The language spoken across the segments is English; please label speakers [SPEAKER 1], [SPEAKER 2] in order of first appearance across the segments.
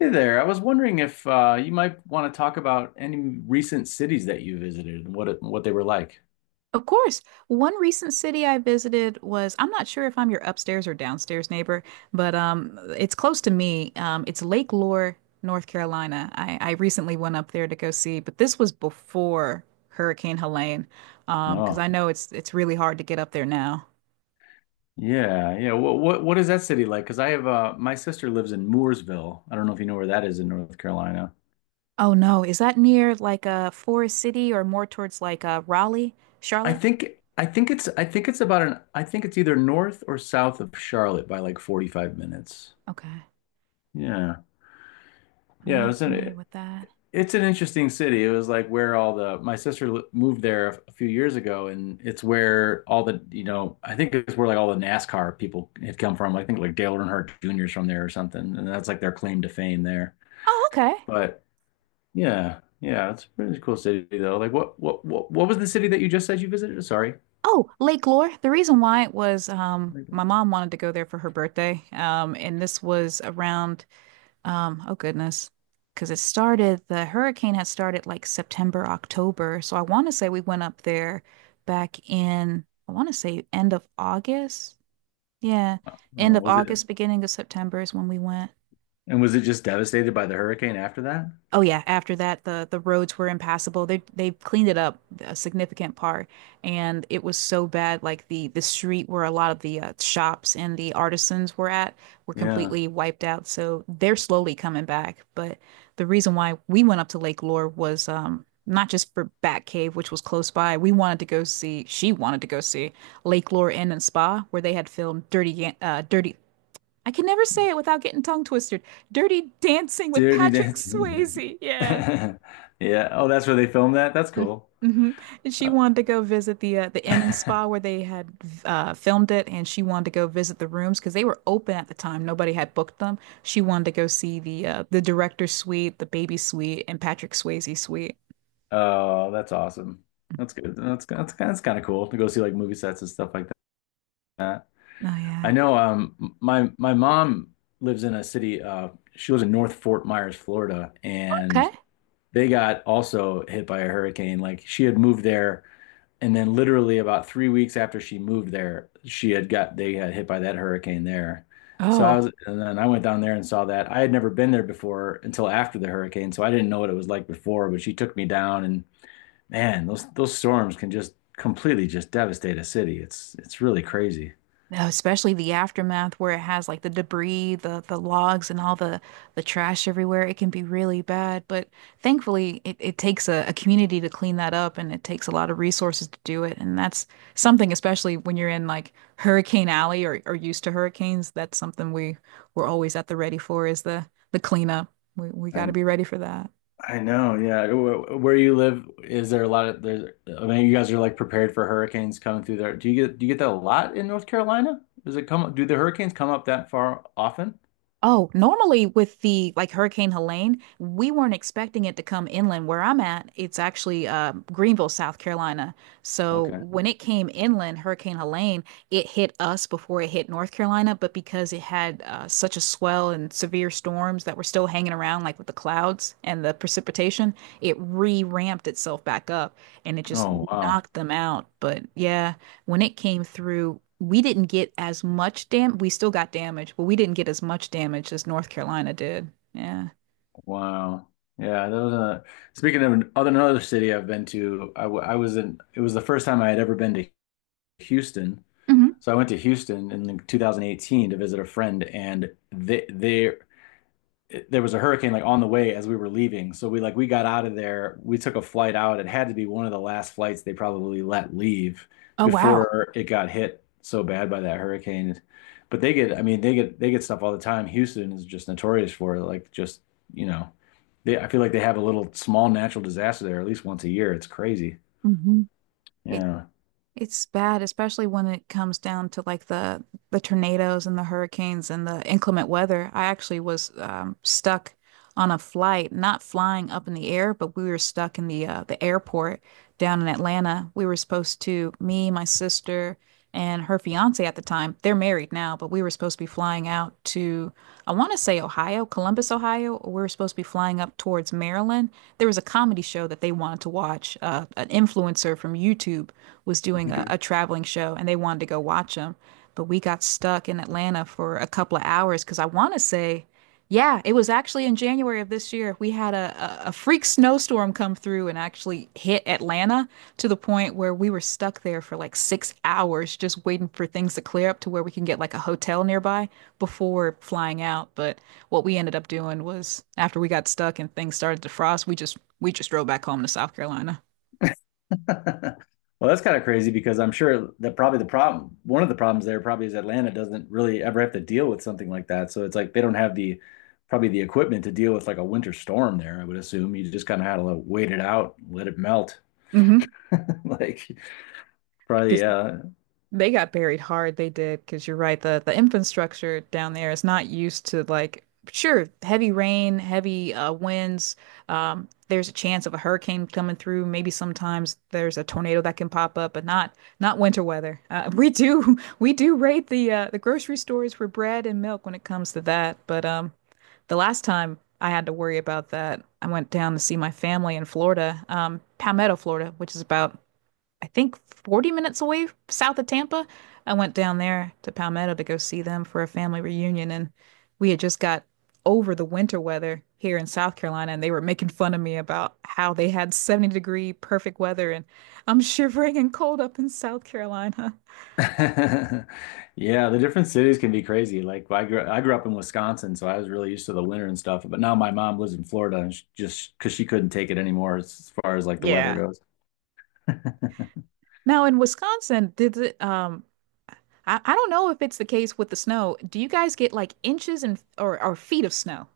[SPEAKER 1] Hey there. I was wondering if you might want to talk about any recent cities that you visited and what they were like.
[SPEAKER 2] Of course. One recent city I visited was, I'm not sure if I'm your upstairs or downstairs neighbor, but it's close to me. It's Lake Lore, North Carolina. I recently went up there to go see, but this was before Hurricane Helene, because
[SPEAKER 1] Oh,
[SPEAKER 2] I know it's really hard to get up there now.
[SPEAKER 1] yeah, yeah. What is that city like? Because I have my sister lives in Mooresville. I don't know if you know where that is in North Carolina.
[SPEAKER 2] Oh no, is that near like a Forest City or more towards like Raleigh, Charlotte?
[SPEAKER 1] I think it's about an I think it's either north or south of Charlotte by like 45 minutes.
[SPEAKER 2] Okay,
[SPEAKER 1] Yeah,
[SPEAKER 2] I'm
[SPEAKER 1] yeah.
[SPEAKER 2] not familiar with that.
[SPEAKER 1] It's an interesting city. It was like where all the my sister li- moved there a few years ago, and it's where all the I think it's where like all the NASCAR people had come from. I think like Dale Earnhardt Jr.'s from there or something, and that's like their claim to fame there.
[SPEAKER 2] Oh, okay.
[SPEAKER 1] But yeah, yeah, it's a pretty cool city though. Like what was the city that you just said you visited? Sorry,
[SPEAKER 2] Oh, Lake Lore. The reason why it was my
[SPEAKER 1] oh,
[SPEAKER 2] mom wanted to go there for her birthday. And this was around, oh goodness, because it started, the hurricane had started like September, October. So I want to say we went up there back in, I want to say end of August. Yeah. End
[SPEAKER 1] oh,
[SPEAKER 2] of
[SPEAKER 1] was it
[SPEAKER 2] August, beginning of September is when we went.
[SPEAKER 1] and was it just devastated by the hurricane after that?
[SPEAKER 2] Oh yeah, after that the roads were impassable. They cleaned it up a significant part, and it was so bad, like the street where a lot of the shops and the artisans were at were
[SPEAKER 1] Yeah,
[SPEAKER 2] completely wiped out. So they're slowly coming back, but the reason why we went up to Lake Lore was not just for Batcave, which was close by. We wanted to go see, she wanted to go see Lake Lore Inn and Spa where they had filmed Dirty, I can never say it without getting tongue twisted. Dirty Dancing with
[SPEAKER 1] Dirty
[SPEAKER 2] Patrick
[SPEAKER 1] Dancing.
[SPEAKER 2] Swayze. Yeah.
[SPEAKER 1] Yeah. Oh, that's where they filmed that. That's cool.
[SPEAKER 2] Hmm. And she
[SPEAKER 1] Uh,
[SPEAKER 2] wanted to go visit the inn and spa where they had filmed it, and she wanted to go visit the rooms because they were open at the time. Nobody had booked them. She wanted to go see the director's suite, the baby suite, and Patrick Swayze suite.
[SPEAKER 1] Oh, that's awesome. That's good. That's kind of cool to go see like movie sets and stuff like that.
[SPEAKER 2] Oh
[SPEAKER 1] I
[SPEAKER 2] yeah.
[SPEAKER 1] know my mom lives in a city she lives in North Fort Myers, Florida,
[SPEAKER 2] Okay.
[SPEAKER 1] and they got also hit by a hurricane. Like she had moved there and then literally about 3 weeks after she moved there, she had got they had hit by that hurricane there. So I was
[SPEAKER 2] Oh.
[SPEAKER 1] and then I went down there and saw that. I had never been there before until after the hurricane, so I didn't know what it was like before, but she took me down and man, those storms can just completely just devastate a city. It's really crazy.
[SPEAKER 2] No, especially the aftermath where it has like the debris, the logs, and all the trash everywhere. It can be really bad, but thankfully it takes a community to clean that up, and it takes a lot of resources to do it. And that's something, especially when you're in like Hurricane Alley or used to hurricanes, that's something we we're always at the ready for is the cleanup. We got to
[SPEAKER 1] I
[SPEAKER 2] be ready for that.
[SPEAKER 1] I know, yeah. Where you live, is there a lot of there's I mean, you guys are like prepared for hurricanes coming through there. Do you get that a lot in North Carolina? Does it come do the hurricanes come up that far often?
[SPEAKER 2] Oh, normally with the like Hurricane Helene, we weren't expecting it to come inland where I'm at. It's actually Greenville, South Carolina. So
[SPEAKER 1] Okay.
[SPEAKER 2] when it came inland, Hurricane Helene, it hit us before it hit North Carolina. But because it had such a swell and severe storms that were still hanging around, like with the clouds and the precipitation, it re-ramped itself back up, and it just
[SPEAKER 1] Oh, wow.
[SPEAKER 2] knocked them out. But yeah, when it came through, we didn't get as much dam. We still got damage, but we didn't get as much damage as North Carolina did. Yeah.
[SPEAKER 1] Wow. Yeah, that was a, speaking of another city I've been to, I, w- I was in it was the first time I had ever been to Houston.
[SPEAKER 2] Hmm.
[SPEAKER 1] So I went to Houston in 2018 to visit a friend, and they there was a hurricane like on the way as we were leaving. So we got out of there. We took a flight out. It had to be one of the last flights they probably let leave
[SPEAKER 2] Oh, wow.
[SPEAKER 1] before it got hit so bad by that hurricane. But I mean, they get stuff all the time. Houston is just notorious for it. Like just, you know, they I feel like they have a little small natural disaster there at least once a year. It's crazy.
[SPEAKER 2] Hmm. It
[SPEAKER 1] Yeah.
[SPEAKER 2] it's bad, especially when it comes down to like the tornadoes and the hurricanes and the inclement weather. I actually was stuck on a flight, not flying up in the air, but we were stuck in the airport down in Atlanta. We were supposed to, me, my sister and her fiance at the time, they're married now, but we were supposed to be flying out to, I want to say Ohio, Columbus, Ohio, or we were supposed to be flying up towards Maryland. There was a comedy show that they wanted to watch. An influencer from YouTube was doing
[SPEAKER 1] Okay.
[SPEAKER 2] a traveling show, and they wanted to go watch him. But we got stuck in Atlanta for a couple of hours because I want to say yeah, it was actually in January of this year. We had a freak snowstorm come through and actually hit Atlanta to the point where we were stuck there for like 6 hours just waiting for things to clear up to where we can get like a hotel nearby before flying out. But what we ended up doing was after we got stuck and things started to frost, we just drove back home to South Carolina.
[SPEAKER 1] Well, that's kind of crazy because I'm sure that one of the problems there probably is Atlanta doesn't really ever have to deal with something like that. So it's like they don't have the probably the equipment to deal with like a winter storm there, I would assume. You just kind of had to like, wait it out, let it melt.
[SPEAKER 2] Mm-hmm.
[SPEAKER 1] Like probably
[SPEAKER 2] They got buried hard, they did, because you're right, the infrastructure down there is not used to like sure, heavy rain, heavy winds. There's a chance of a hurricane coming through. Maybe sometimes there's a tornado that can pop up, but not not winter weather. We do we do raid the grocery stores for bread and milk when it comes to that. But the last time I had to worry about that, I went down to see my family in Florida, Palmetto, Florida, which is about I think 40 minutes away south of Tampa. I went down there to Palmetto to go see them for a family reunion, and we had just got over the winter weather here in South Carolina, and they were making fun of me about how they had 70-degree perfect weather, and I'm shivering and cold up in South Carolina.
[SPEAKER 1] yeah, the different cities can be crazy. Like I grew up in Wisconsin, so I was really used to the winter and stuff, but now my mom lives in Florida just because she couldn't take it anymore as far as like the weather
[SPEAKER 2] Yeah.
[SPEAKER 1] goes.
[SPEAKER 2] Now in Wisconsin, did it, I don't know if it's the case with the snow. Do you guys get like inches and or feet of snow?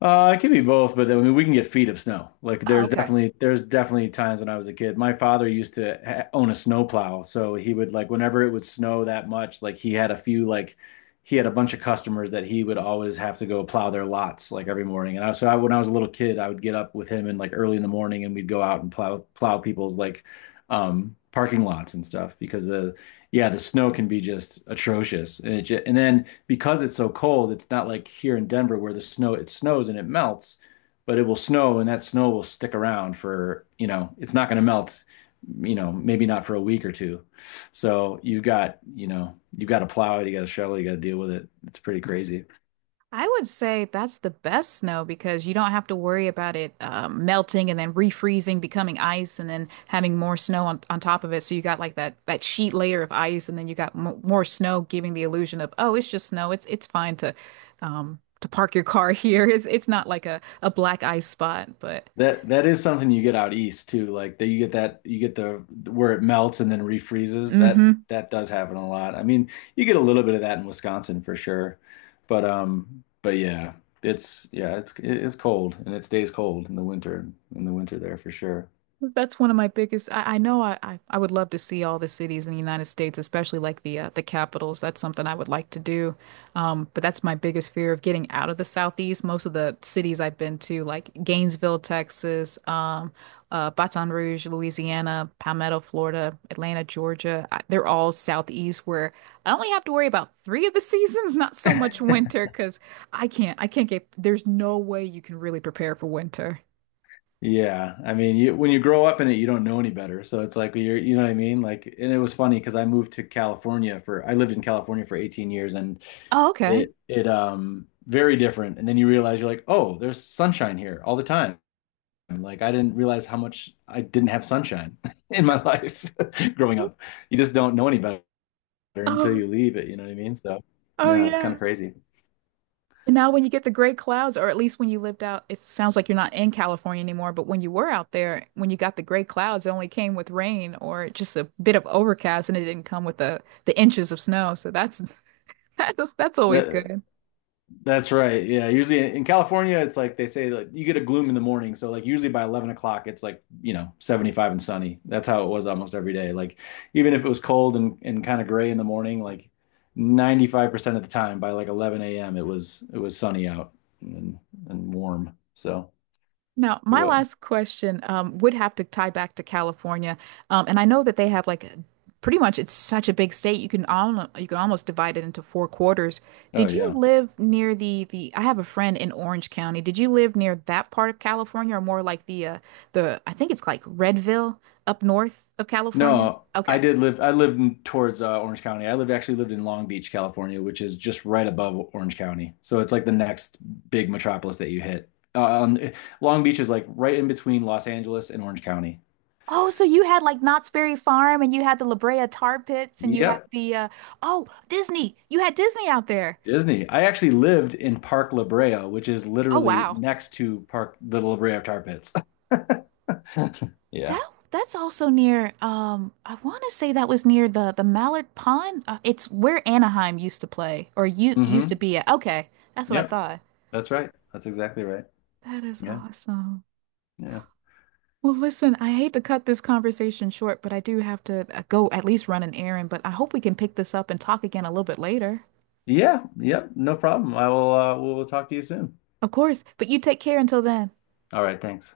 [SPEAKER 1] It could be both, but then we can get feet of snow. Like
[SPEAKER 2] Oh,
[SPEAKER 1] there's
[SPEAKER 2] okay.
[SPEAKER 1] definitely there's definitely times when I was a kid. My father used to ha own a snowplow, so he would like whenever it would snow that much, like he had a bunch of customers that he would always have to go plow their lots like every morning. And I, when I was a little kid, I would get up with him and like early in the morning, and we'd go out and plow people's like parking lots and stuff because the snow can be just atrocious and then because it's so cold, it's not like here in Denver where the snow it snows and it melts, but it will snow and that snow will stick around for, you know, it's not going to melt, you know, maybe not for a week or two. So you've got, you know, you've got to plow it, you got to shovel, you got to deal with it. It's pretty crazy.
[SPEAKER 2] I would say that's the best snow because you don't have to worry about it melting and then refreezing, becoming ice, and then having more snow on top of it. So you got like that that sheet layer of ice, and then you got m more snow, giving the illusion of oh, it's just snow. It's fine to park your car here. It's not like a black ice spot, but
[SPEAKER 1] That is something you get out east too. Like that you get the where it melts and then refreezes. That
[SPEAKER 2] mm-hmm.
[SPEAKER 1] that does happen a lot. I mean, you get a little bit of that in Wisconsin for sure. But yeah, it's cold and it stays cold in the winter there for sure.
[SPEAKER 2] That's one of my biggest. I know I would love to see all the cities in the United States, especially like the capitals. That's something I would like to do. But that's my biggest fear of getting out of the Southeast. Most of the cities I've been to, like Gainesville, Texas, Baton Rouge, Louisiana, Palmetto, Florida, Atlanta, Georgia, I, they're all Southeast where I only have to worry about three of the seasons, not so much winter, because I can't get. There's no way you can really prepare for winter.
[SPEAKER 1] Yeah, I mean, you when you grow up in it, you don't know any better. So it's like you're, you know what I mean? Like, and it was funny because I lived in California for 18 years, and
[SPEAKER 2] Oh, okay.
[SPEAKER 1] it very different. And then you realize you're like, oh, there's sunshine here all the time. Like I didn't realize how much I didn't have sunshine in my life growing up. You just don't know any better until you leave it. You know what I mean? So
[SPEAKER 2] Oh
[SPEAKER 1] yeah, it's kind
[SPEAKER 2] yeah.
[SPEAKER 1] of crazy.
[SPEAKER 2] And now when you get the great clouds, or at least when you lived out, it sounds like you're not in California anymore, but when you were out there, when you got the great clouds, it only came with rain or just a bit of overcast, and it didn't come with the inches of snow. So that's that's always good.
[SPEAKER 1] That's right. Yeah. Usually in California, it's like they say like you get a gloom in the morning. So like usually by 11 o'clock, it's like, you know, 75 and sunny. That's how it was almost every day. Like even if it was cold and kind of gray in the morning, like 95% of the time by like 11 a.m. It was sunny out and and warm. So
[SPEAKER 2] Now,
[SPEAKER 1] it
[SPEAKER 2] my
[SPEAKER 1] was,
[SPEAKER 2] last question would have to tie back to California, and I know that they have like a- pretty much it's such a big state you can al you can almost divide it into four quarters.
[SPEAKER 1] oh
[SPEAKER 2] Did you
[SPEAKER 1] yeah.
[SPEAKER 2] live near the the? I have a friend in Orange County. Did you live near that part of California, or more like the I think it's like Redville up north of California?
[SPEAKER 1] No, I
[SPEAKER 2] Okay.
[SPEAKER 1] did live. I lived in, towards Orange County. I lived actually lived in Long Beach, California, which is just right above Orange County. So it's like the next big metropolis that you hit. Long Beach is like right in between Los Angeles and Orange County.
[SPEAKER 2] Oh, so you had like Knott's Berry Farm, and you had the La Brea Tar Pits, and you had
[SPEAKER 1] Yep,
[SPEAKER 2] the oh Disney. You had Disney out there.
[SPEAKER 1] Disney. I actually lived in Park La Brea, which is
[SPEAKER 2] Oh
[SPEAKER 1] literally
[SPEAKER 2] wow.
[SPEAKER 1] next to Park the La Brea Tar Pits. Yeah.
[SPEAKER 2] That that's also near I want to say that was near the Mallard Pond. It's where Anaheim used to play or you used to
[SPEAKER 1] Mm-hmm.
[SPEAKER 2] be at. Okay, that's what I
[SPEAKER 1] Yep.
[SPEAKER 2] thought.
[SPEAKER 1] That's right. That's exactly right.
[SPEAKER 2] That is
[SPEAKER 1] Yeah.
[SPEAKER 2] awesome.
[SPEAKER 1] Yeah.
[SPEAKER 2] Well, listen, I hate to cut this conversation short, but I do have to go at least run an errand, but I hope we can pick this up and talk again a little bit later.
[SPEAKER 1] Yeah. Yep. No problem. I will. We'll talk to you soon.
[SPEAKER 2] Of course, but you take care until then.
[SPEAKER 1] All right. Thanks.